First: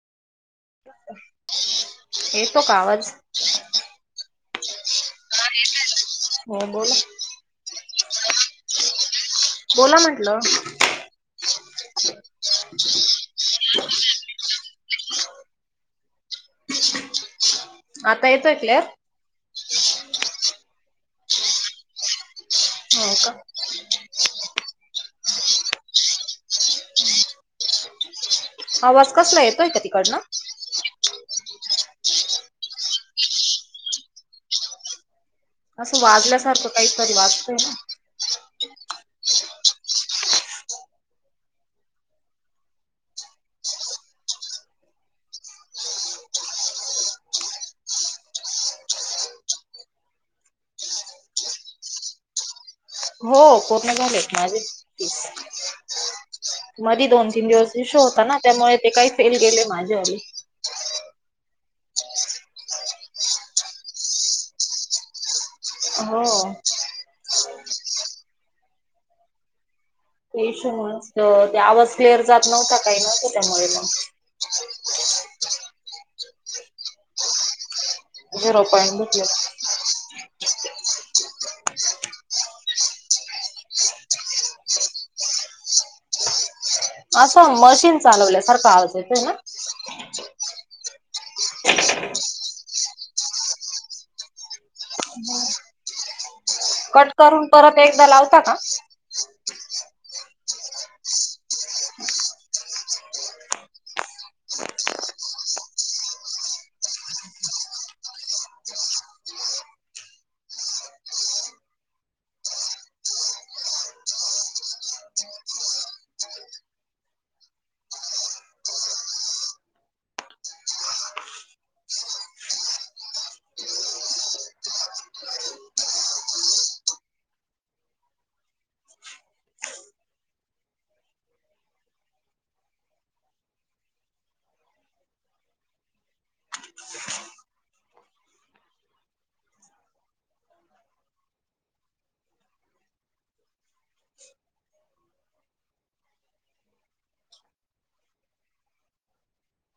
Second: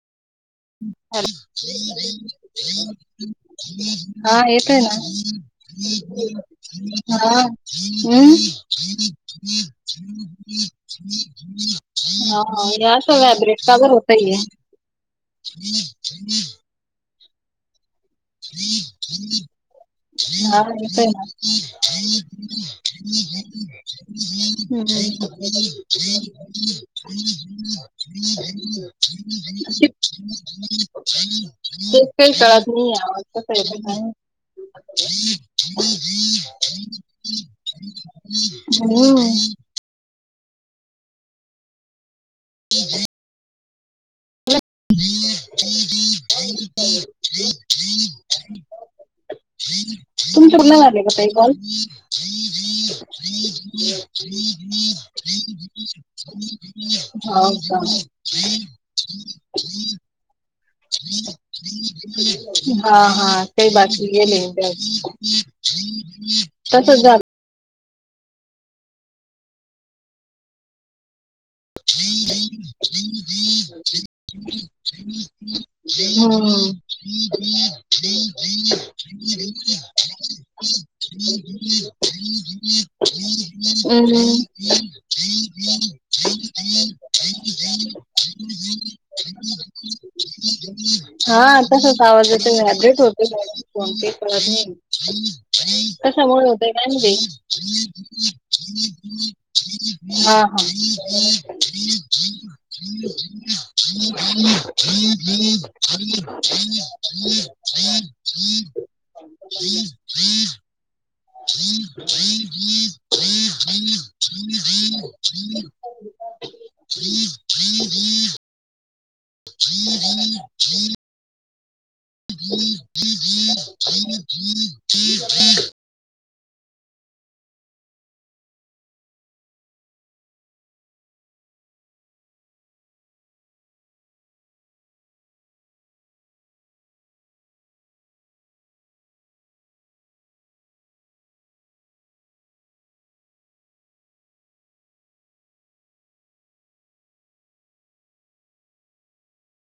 येतो का आवाज हा येतय ना हो बोला हा हं बोला म्हंटलं हा या अस वॅब्रेट का ब होताये हम् आता येतोय क्लिअर दाहा रुपयला ह हो का हम् ह आवाज तेच कसला येतोय का तिकडनं काही कळत नाही आहे आज तर असं वाजल्यासारखं पैसे काहीतरी वाजतय ना नायत ह ह ह तुमच पूर्ण झाले का का हो पूर्ण झालेत माझे तीस मधी दोन तीन दिवस इशू सावधान होता ना त्यामुळे ते काही फेल गेले माझ्यावरी हा हा ते गेले ना त्यात हो तसच झालं ते इशो मुळच ते आवाज क्लिअर च जात नव्हता काही नव्हतं त्यामुळे झिरो थी‌ थी झीरो हम्म हम्मम् हम् असं मशीन चालवल्या सारखं आवाज येतोय ना आहे ना? हा तसाचं आवाज येतोय ना व्हायब्रेट होतोय फोन काही कळत नाहीए. कशामुळे होतय का कट माहित? मशिन चा आवाज येतोय हा हा ब. हम् वब्रेट